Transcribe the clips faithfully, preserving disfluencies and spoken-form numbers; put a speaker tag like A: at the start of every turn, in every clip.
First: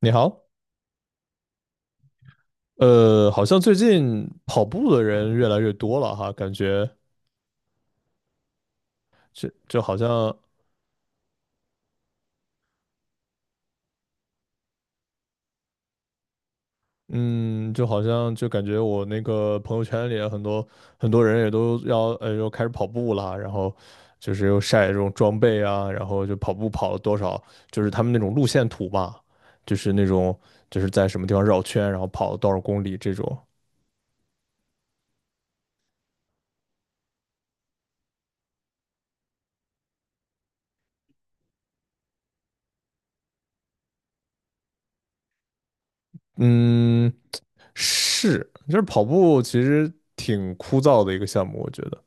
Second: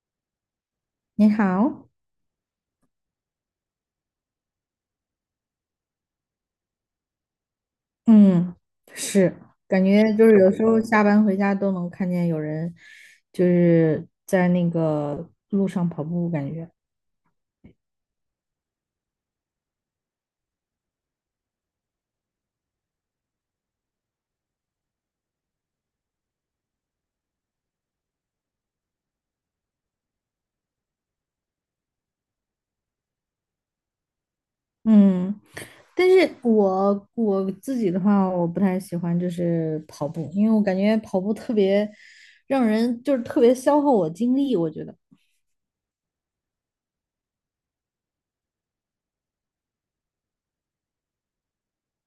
A: 你好，
B: 你好，
A: 呃，好像最近跑步的人越来越多了哈，感觉
B: 嗯，是，
A: 就就
B: 感
A: 好
B: 觉就
A: 像，
B: 是有时候下班回家都能看见有人就是在那个路上跑步，感觉，
A: 嗯，就好像就感觉我那个朋友圈里啊很多很多人也都要，呃，又开始跑步啦，然后就是又晒这种装备啊，然后就跑步跑了多少，就是他们那种路线图嘛，就是那种就是在什么地方绕圈，然后跑了多少公里这种，
B: 嗯，但是我我自己的话，我不太喜欢就是跑步，因为我感觉跑步特别让人就是特别消耗我精力，我觉得。
A: 嗯，是，就是跑步其实挺枯燥的一个项目，我觉得。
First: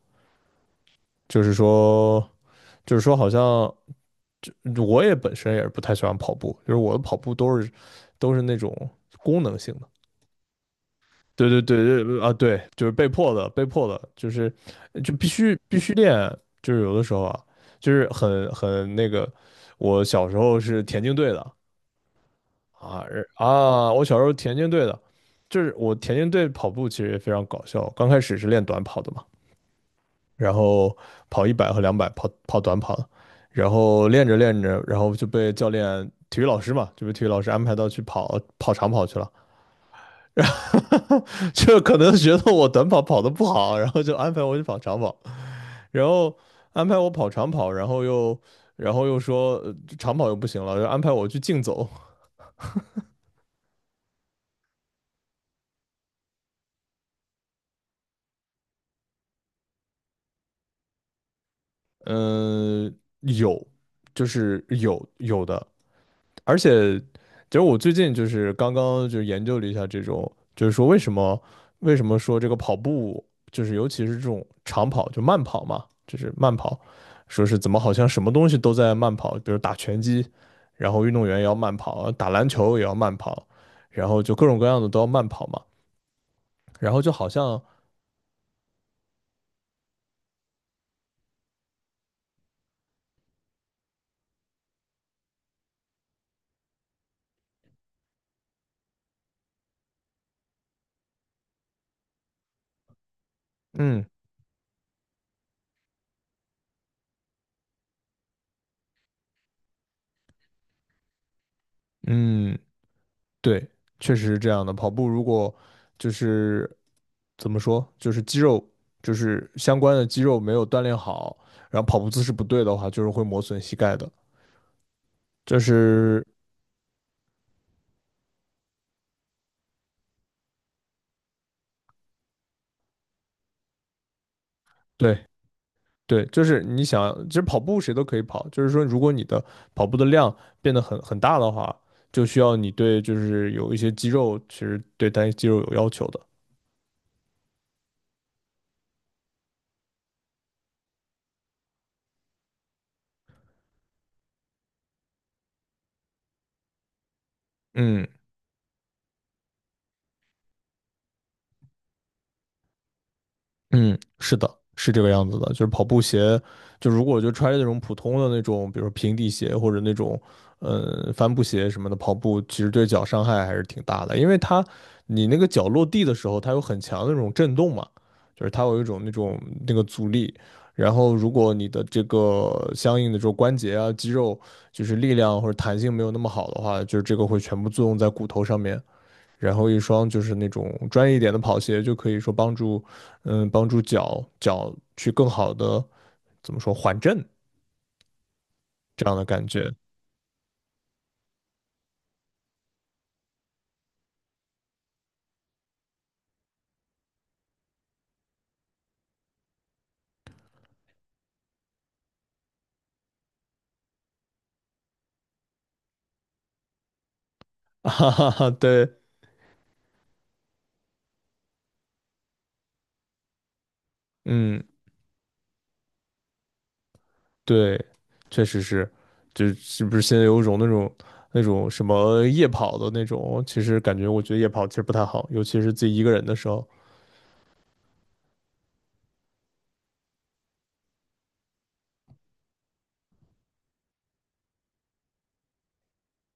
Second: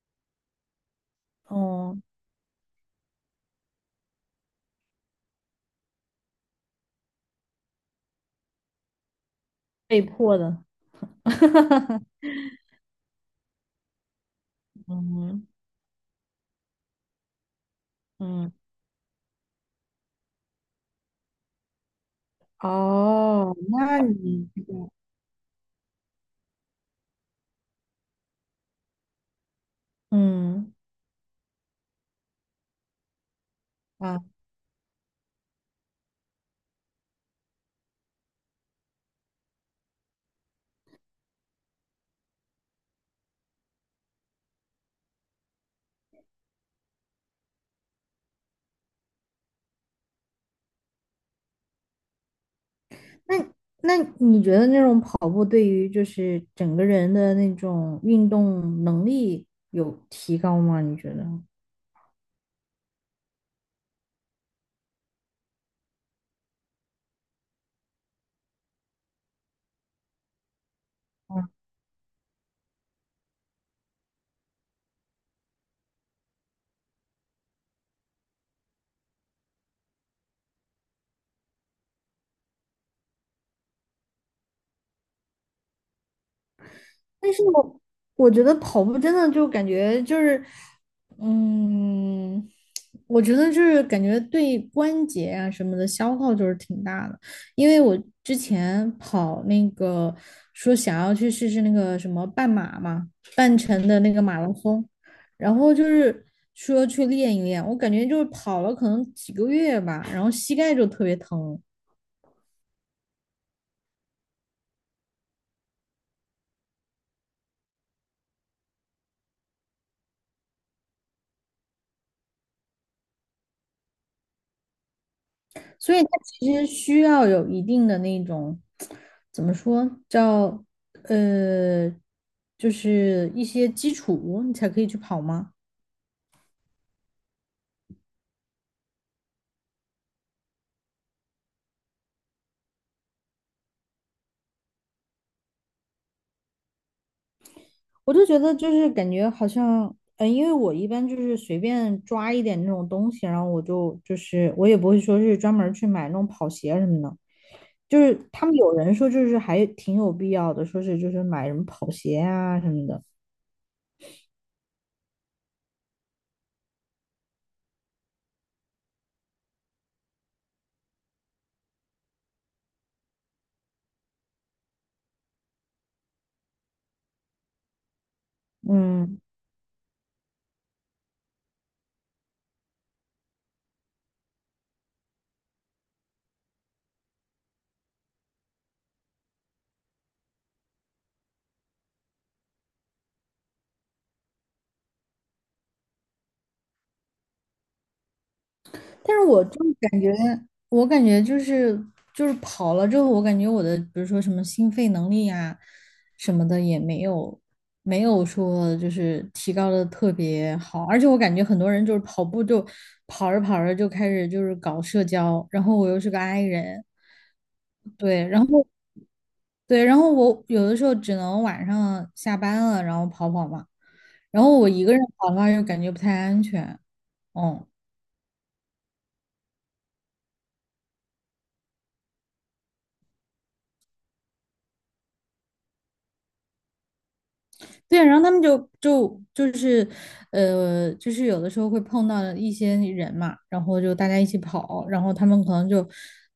A: 就是
B: 哦，
A: 说，就是说，好像就我也本身也是不太喜欢跑步，就是我的跑步都是都是那种功能性的。
B: 被迫的。
A: 对对对 对啊，对，就是被迫的，被迫的，就是就必
B: 嗯
A: 须必须练，就是有的时候啊，就是
B: 嗯。
A: 很很那个，我小时候是田径队的啊而
B: 哦，
A: 啊，
B: 那
A: 我小时候
B: 你
A: 田
B: 这
A: 径队
B: 个
A: 的，就是我田径队跑步其实也非常搞笑，刚开始是练短跑的嘛。然
B: 嗯
A: 后跑一百和两百，跑跑短跑，然后练
B: 啊。
A: 着练着，然后就被教练、体育老师嘛，就被体育老师安排到去跑跑长跑去了。就可能觉得我短跑跑得不好，然后就安排我去跑长跑，然后安排我跑长跑，然后又然后又说呃长跑又不行了，就安排我去竞走。
B: 那那你觉得那种跑步对于就是整个人的那种运动能力有提高吗？你觉得？
A: 嗯、有，就是有有的。而且，其实我最近就是刚刚就研究了一下这种，就是说为什么为什么说这个跑步，就是尤其是这种长跑，就慢跑嘛，就是慢跑，说是怎么好像什么东西都在慢跑，比如打拳击，然后运动员也要慢跑，打篮球也要慢跑，然后就各种各样的都要慢跑嘛，然后就好
B: 但是
A: 像，
B: 我我觉得跑步真的就感觉就是，嗯，我觉得就是感觉对关节啊什么的消耗就是挺大的，因为我之前跑那个，说想要去试试那个什么半马嘛，半程的
A: 嗯
B: 那个马拉松，然后就是说去练一练，我感觉就是跑了可能几个月吧，然后膝盖就特别疼。
A: 嗯，对，确实是这样的。跑步如果就是怎么说，就是肌肉就是相关的肌肉没有锻炼好，然后跑步姿势不对的话，就是会磨损膝盖的。就
B: 所以它
A: 是
B: 其实需要有一定的那种，怎么说，叫呃，就是一些基础，你才可以去
A: 对
B: 跑吗？
A: 对，就是你想，其实跑步谁都可以跑，就是说如果你的跑步的量变得很很大的话，就需要你对就是有一些肌肉，其实对单一肌肉有要求的。
B: 我就觉得就是感觉好像，呃，因为我一般就是随便抓一点那种东西，然后我就就是我也不会说是专门儿去买那种跑鞋什么的，就
A: 嗯。
B: 是他们有人说就是还挺有必要的，说是就是买什么跑鞋啊什么的。
A: 嗯，是的，是这个样子的，就是跑步鞋，就如果就穿着那种普通的那种，比如说平底鞋或者那种，呃，帆布鞋什么的，跑步其实对脚伤害还是挺大的，因为它你那个脚落地的时候，它有很强的那种震动嘛，就是它有一种那
B: 嗯。
A: 种那个阻力，然后如果你的这个相应的这种关节啊、肌肉就是力量或者弹性没有那么好的话，就是这个会全部作用在骨头上面，然后一双就是那种专业一点的跑鞋，就可以说帮助，嗯，帮助脚脚去更好的怎么说缓震这样
B: 但是
A: 的
B: 我
A: 感
B: 就
A: 觉。
B: 感觉，我感觉就是就是跑了之后，我感觉我的比如说什么心肺能力呀、什么的也没有没有说就是提高的特别好，而且我感觉很多人就是跑步就跑着跑着就开始就是搞社交，然后我又是个 i 人。
A: 哈
B: 对。
A: 哈
B: 然
A: 哈，
B: 后
A: 对，
B: 对，然后我有的时候只能晚上下班了然后跑跑嘛，然后
A: 嗯，
B: 我一个人跑的话又感觉不太安全。嗯。
A: 对，确实是，就是不是现在有一种那种那种什么夜跑的那种，其实感觉我觉得夜跑其实不太好，尤其是自己一个人的时候。
B: 对，然后他们就就就是，呃，就是有的时候会碰到一些人嘛，然后就大家一起跑，然后他们可能就，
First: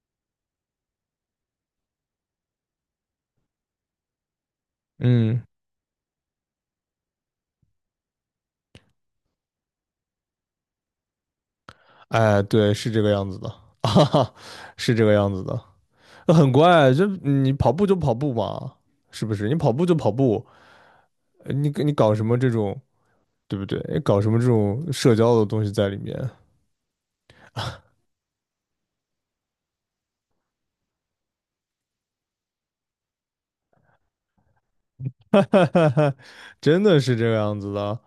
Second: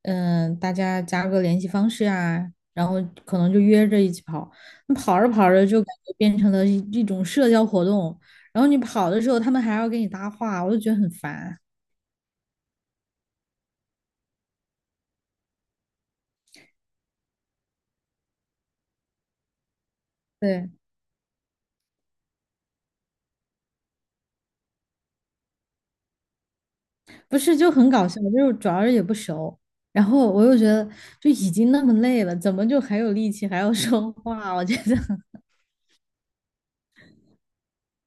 B: 嗯、大家加个联系方式啊，然后可能就约着一起跑。那跑着
A: 嗯，
B: 跑着就感觉变成了一一种社交活动，然后你跑的时候他们还要给你搭话，我就觉得很烦。
A: 哎，对，是这个样子的，哈哈，是这个样子的。那很乖。就你跑步就跑步嘛，是不是？你跑步就跑步，
B: 对，
A: 呃你你搞什么这种，对不对？哎搞什么这种社交的东西在里面？
B: 不是就很搞笑，就是主要是也不熟，然后我又觉得就已经那么累了，怎么就还有力气还要说话？我觉得。
A: 真的是这个样子的。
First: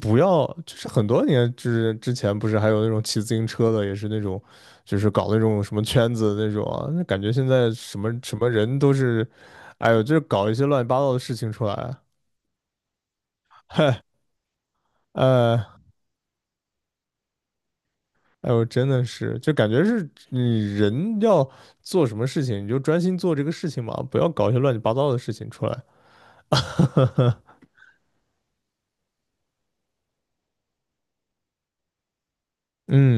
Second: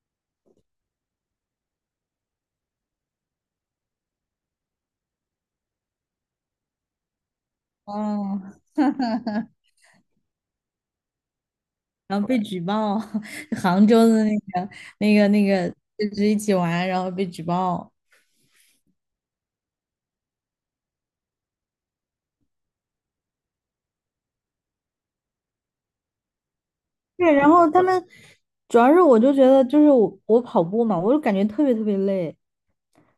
A: 不要，就是很多年就是之前，不是还有那种骑自行车的，也是那种，就是搞那种什么圈子的那种啊。那感觉现在 什么什么
B: 哦。
A: 人都是，哎呦，就是搞一些乱七八糟的事情出来。
B: 然后被举报。杭州 的那个、那个、那
A: 呃，
B: 个，就是一起玩，然后被举报。
A: 哎呦，真的是，就感觉是你人要做什么事情，你就专心做这个事情嘛，不要搞一些乱七八糟的事情出来。
B: 对，然后他们主要是我就觉得就是我我跑步嘛，我就感觉特别特别累，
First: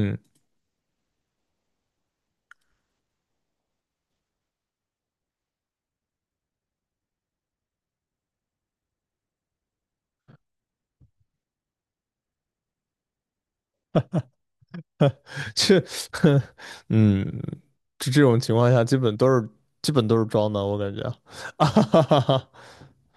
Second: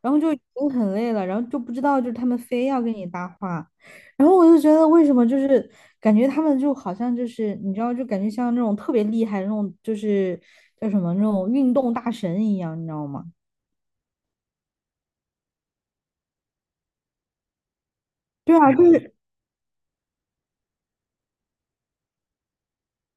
B: 然后就已经很累了，然后就不知道就是他们非要跟你搭话，然后我就觉得为什么就是感觉他们就好像就是你知道就感觉像那种特别厉害那种就是叫什么那种运动大神一样，你知道吗？
A: 这，嗯，就这种情
B: 对
A: 况
B: 啊，
A: 下，
B: 就
A: 基
B: 是
A: 本都是基本都是装的，我感觉，啊哈哈哈，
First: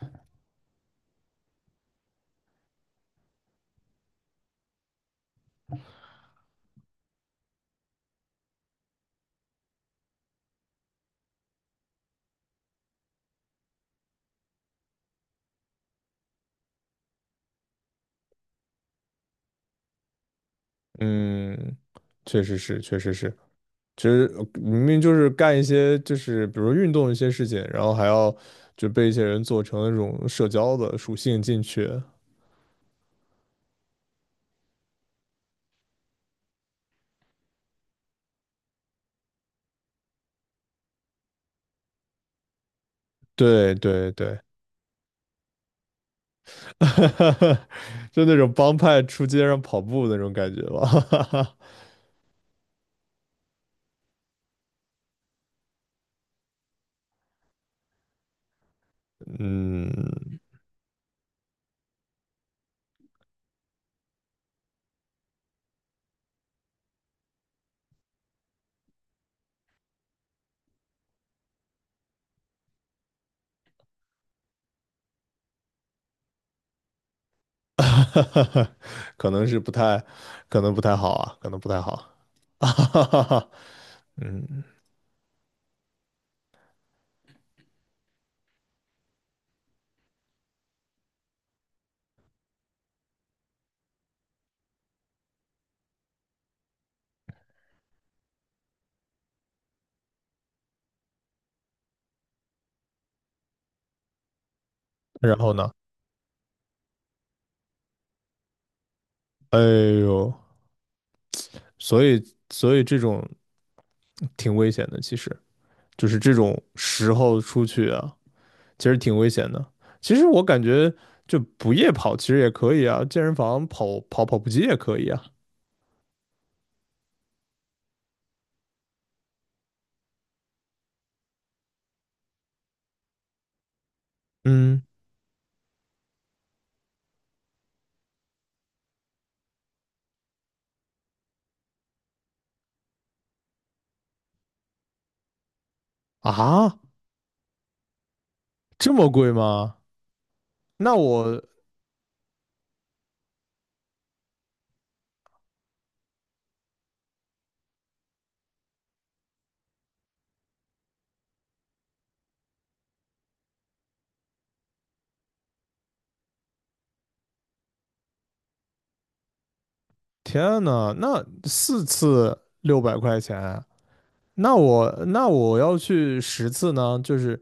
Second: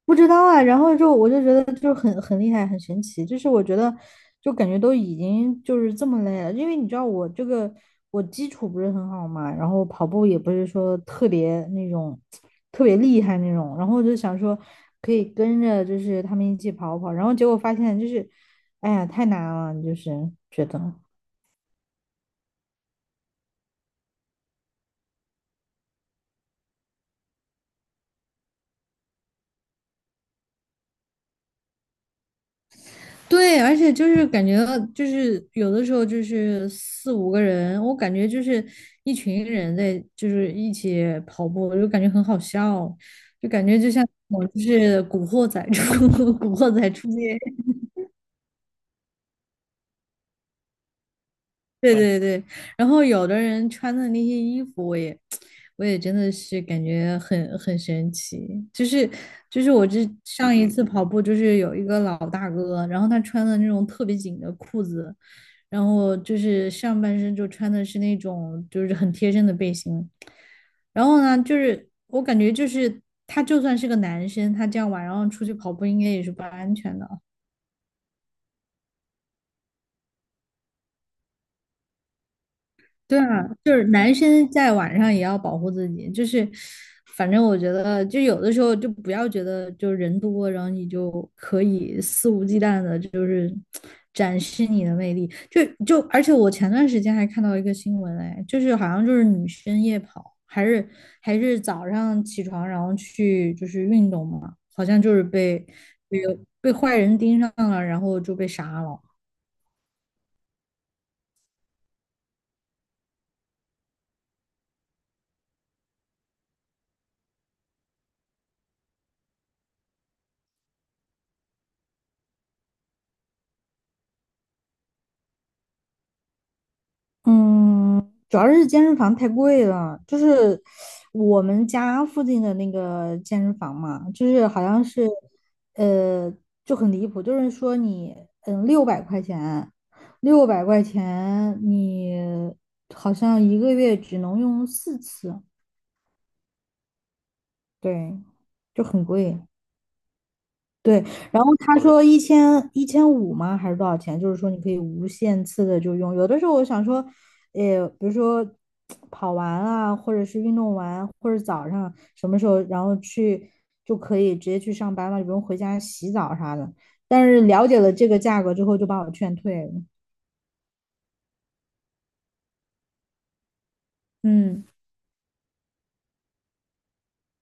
B: 不知道啊，然后就我就觉得就是很很厉害，很神奇，就是我觉得就感觉都已经就是这么累了，因为你知道我这个我基础不是很好嘛，然后跑步也不是说特别那种特别厉害那种，然后我就想说可以跟着就是他们一起跑跑，然后结果发现就是哎呀太难了，就是觉得。
A: 嗯，确实是，确实是，其实呃明明就是干一些就是比如运动一些事情，然后还要就被一些人做成那种社交的属性进去，
B: 对，而且就是感觉到，就是有的时候就是四五个人，我感觉就是一群人在就是一起跑步，我就感觉很好笑，就感
A: 对
B: 觉就像
A: 对对，
B: 我就是古惑仔出 古惑仔出街。
A: 就那种帮派出街上跑步那种感觉吧，
B: 对对对。然后有的人穿的那些衣服，我也，我也真的是感觉很很神奇。就是 就是我这
A: 嗯。
B: 上一次跑步，就是有一个老大哥，然后他穿的那种特别紧的裤子，然后就是上半身就穿的是那种就是很贴身的背心，然后呢，就是我感觉就是他就算是个男生，他这样晚上出去跑步应该也是不安全的。
A: 哈哈，可能是不太，可能不太好啊，可能不太好。啊哈
B: 对
A: 哈
B: 啊，
A: 哈，
B: 就是男生
A: 嗯，
B: 在晚上也要保护自己，就是反正我觉得，就有的时候就不要觉得就人多，然后你就可以肆无忌惮的，就是展示你的魅力。就就而且我前段时间还看到一个新闻，哎，就是好像就是女生夜跑，还是还是早上起床然后去就是运动嘛，好像就是
A: 然后
B: 被
A: 呢？
B: 被被坏人盯上了，然后就被杀了。
A: 哎呦，所以所以这种挺危险的，其实就是这种时候出去啊，其实挺危险的。其实我感觉就不夜跑其实也可以啊，健身房跑跑跑步机也可以啊。
B: 嗯，主要是健身房太贵了，就是我们家附近的那个健身房嘛，就是好
A: 嗯，
B: 像是，呃，就很离谱，就是说你，嗯，六百块钱，六百块钱，你好像一个月只能用四次。
A: 啊，
B: 对，就
A: 这
B: 很
A: 么贵
B: 贵。
A: 吗？那
B: 对，
A: 我
B: 然后他嗯说一千一千五吗？还是多少钱？就是说你可以无限次的就用。有的时候我想说，呃，比如说 跑完啊，或者是运动完，或者早上什么时候，然后去就可以直接去上班了，也不用回家洗澡啥的。但是了解了这个价格之后，就把我劝退了。
A: 天呐，那四次六百块钱，那
B: 嗯。
A: 我那我要去十次呢，就是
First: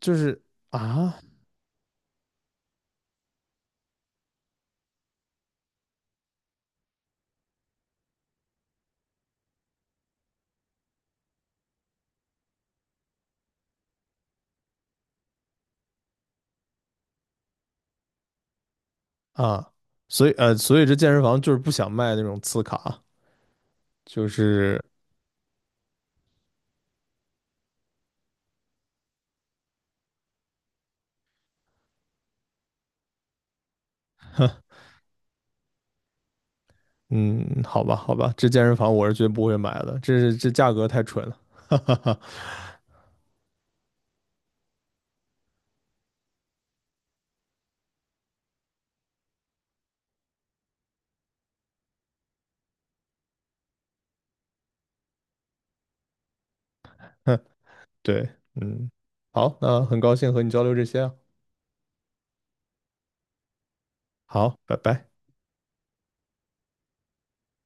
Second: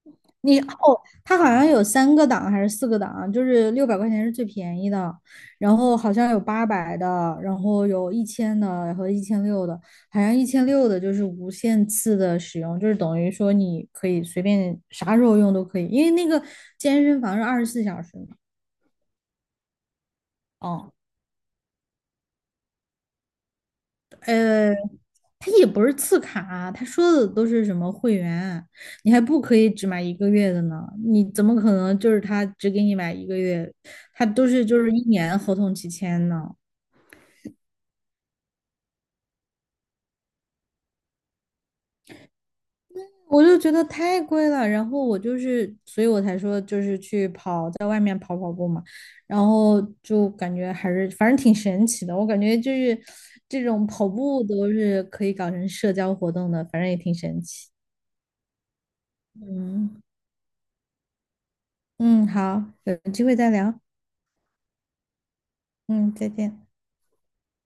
A: 就是
B: 你哦，
A: 啊
B: 它好像有三个档还是四个档，就是六百块钱是最便宜的，然后好像有八百的，然后有一千的和一千六的，好像一千六的就是无限次的使用，就是等于说你可以随便啥时候用都可以，因为那个健身房是二十四小时嘛。
A: 啊，所以呃，所以
B: 哦，
A: 这健身房就是不想卖那种次卡，就
B: 呃，
A: 是
B: 他也不是次卡啊，他说的都是什么会员，你还不可以只买一个月的呢？你怎么可能就是他只给你买一个月？他都是就是一年合同期签呢，
A: 嗯，好吧好吧，这健身房我是绝不会买的，这是这价格太蠢了，哈哈
B: 我就觉得太贵了。然后我就是，所以我才说就是去跑，在外面跑，然后就感觉还是反正挺神奇的。我感觉就是这种跑步都是可以搞成社交活动的，反正也挺
A: 哈，
B: 神奇。
A: 对，嗯，好，那很
B: 嗯
A: 高兴和你交流这些啊，
B: 嗯。好，有机会再聊。
A: 好，拜拜。
B: 嗯，再见。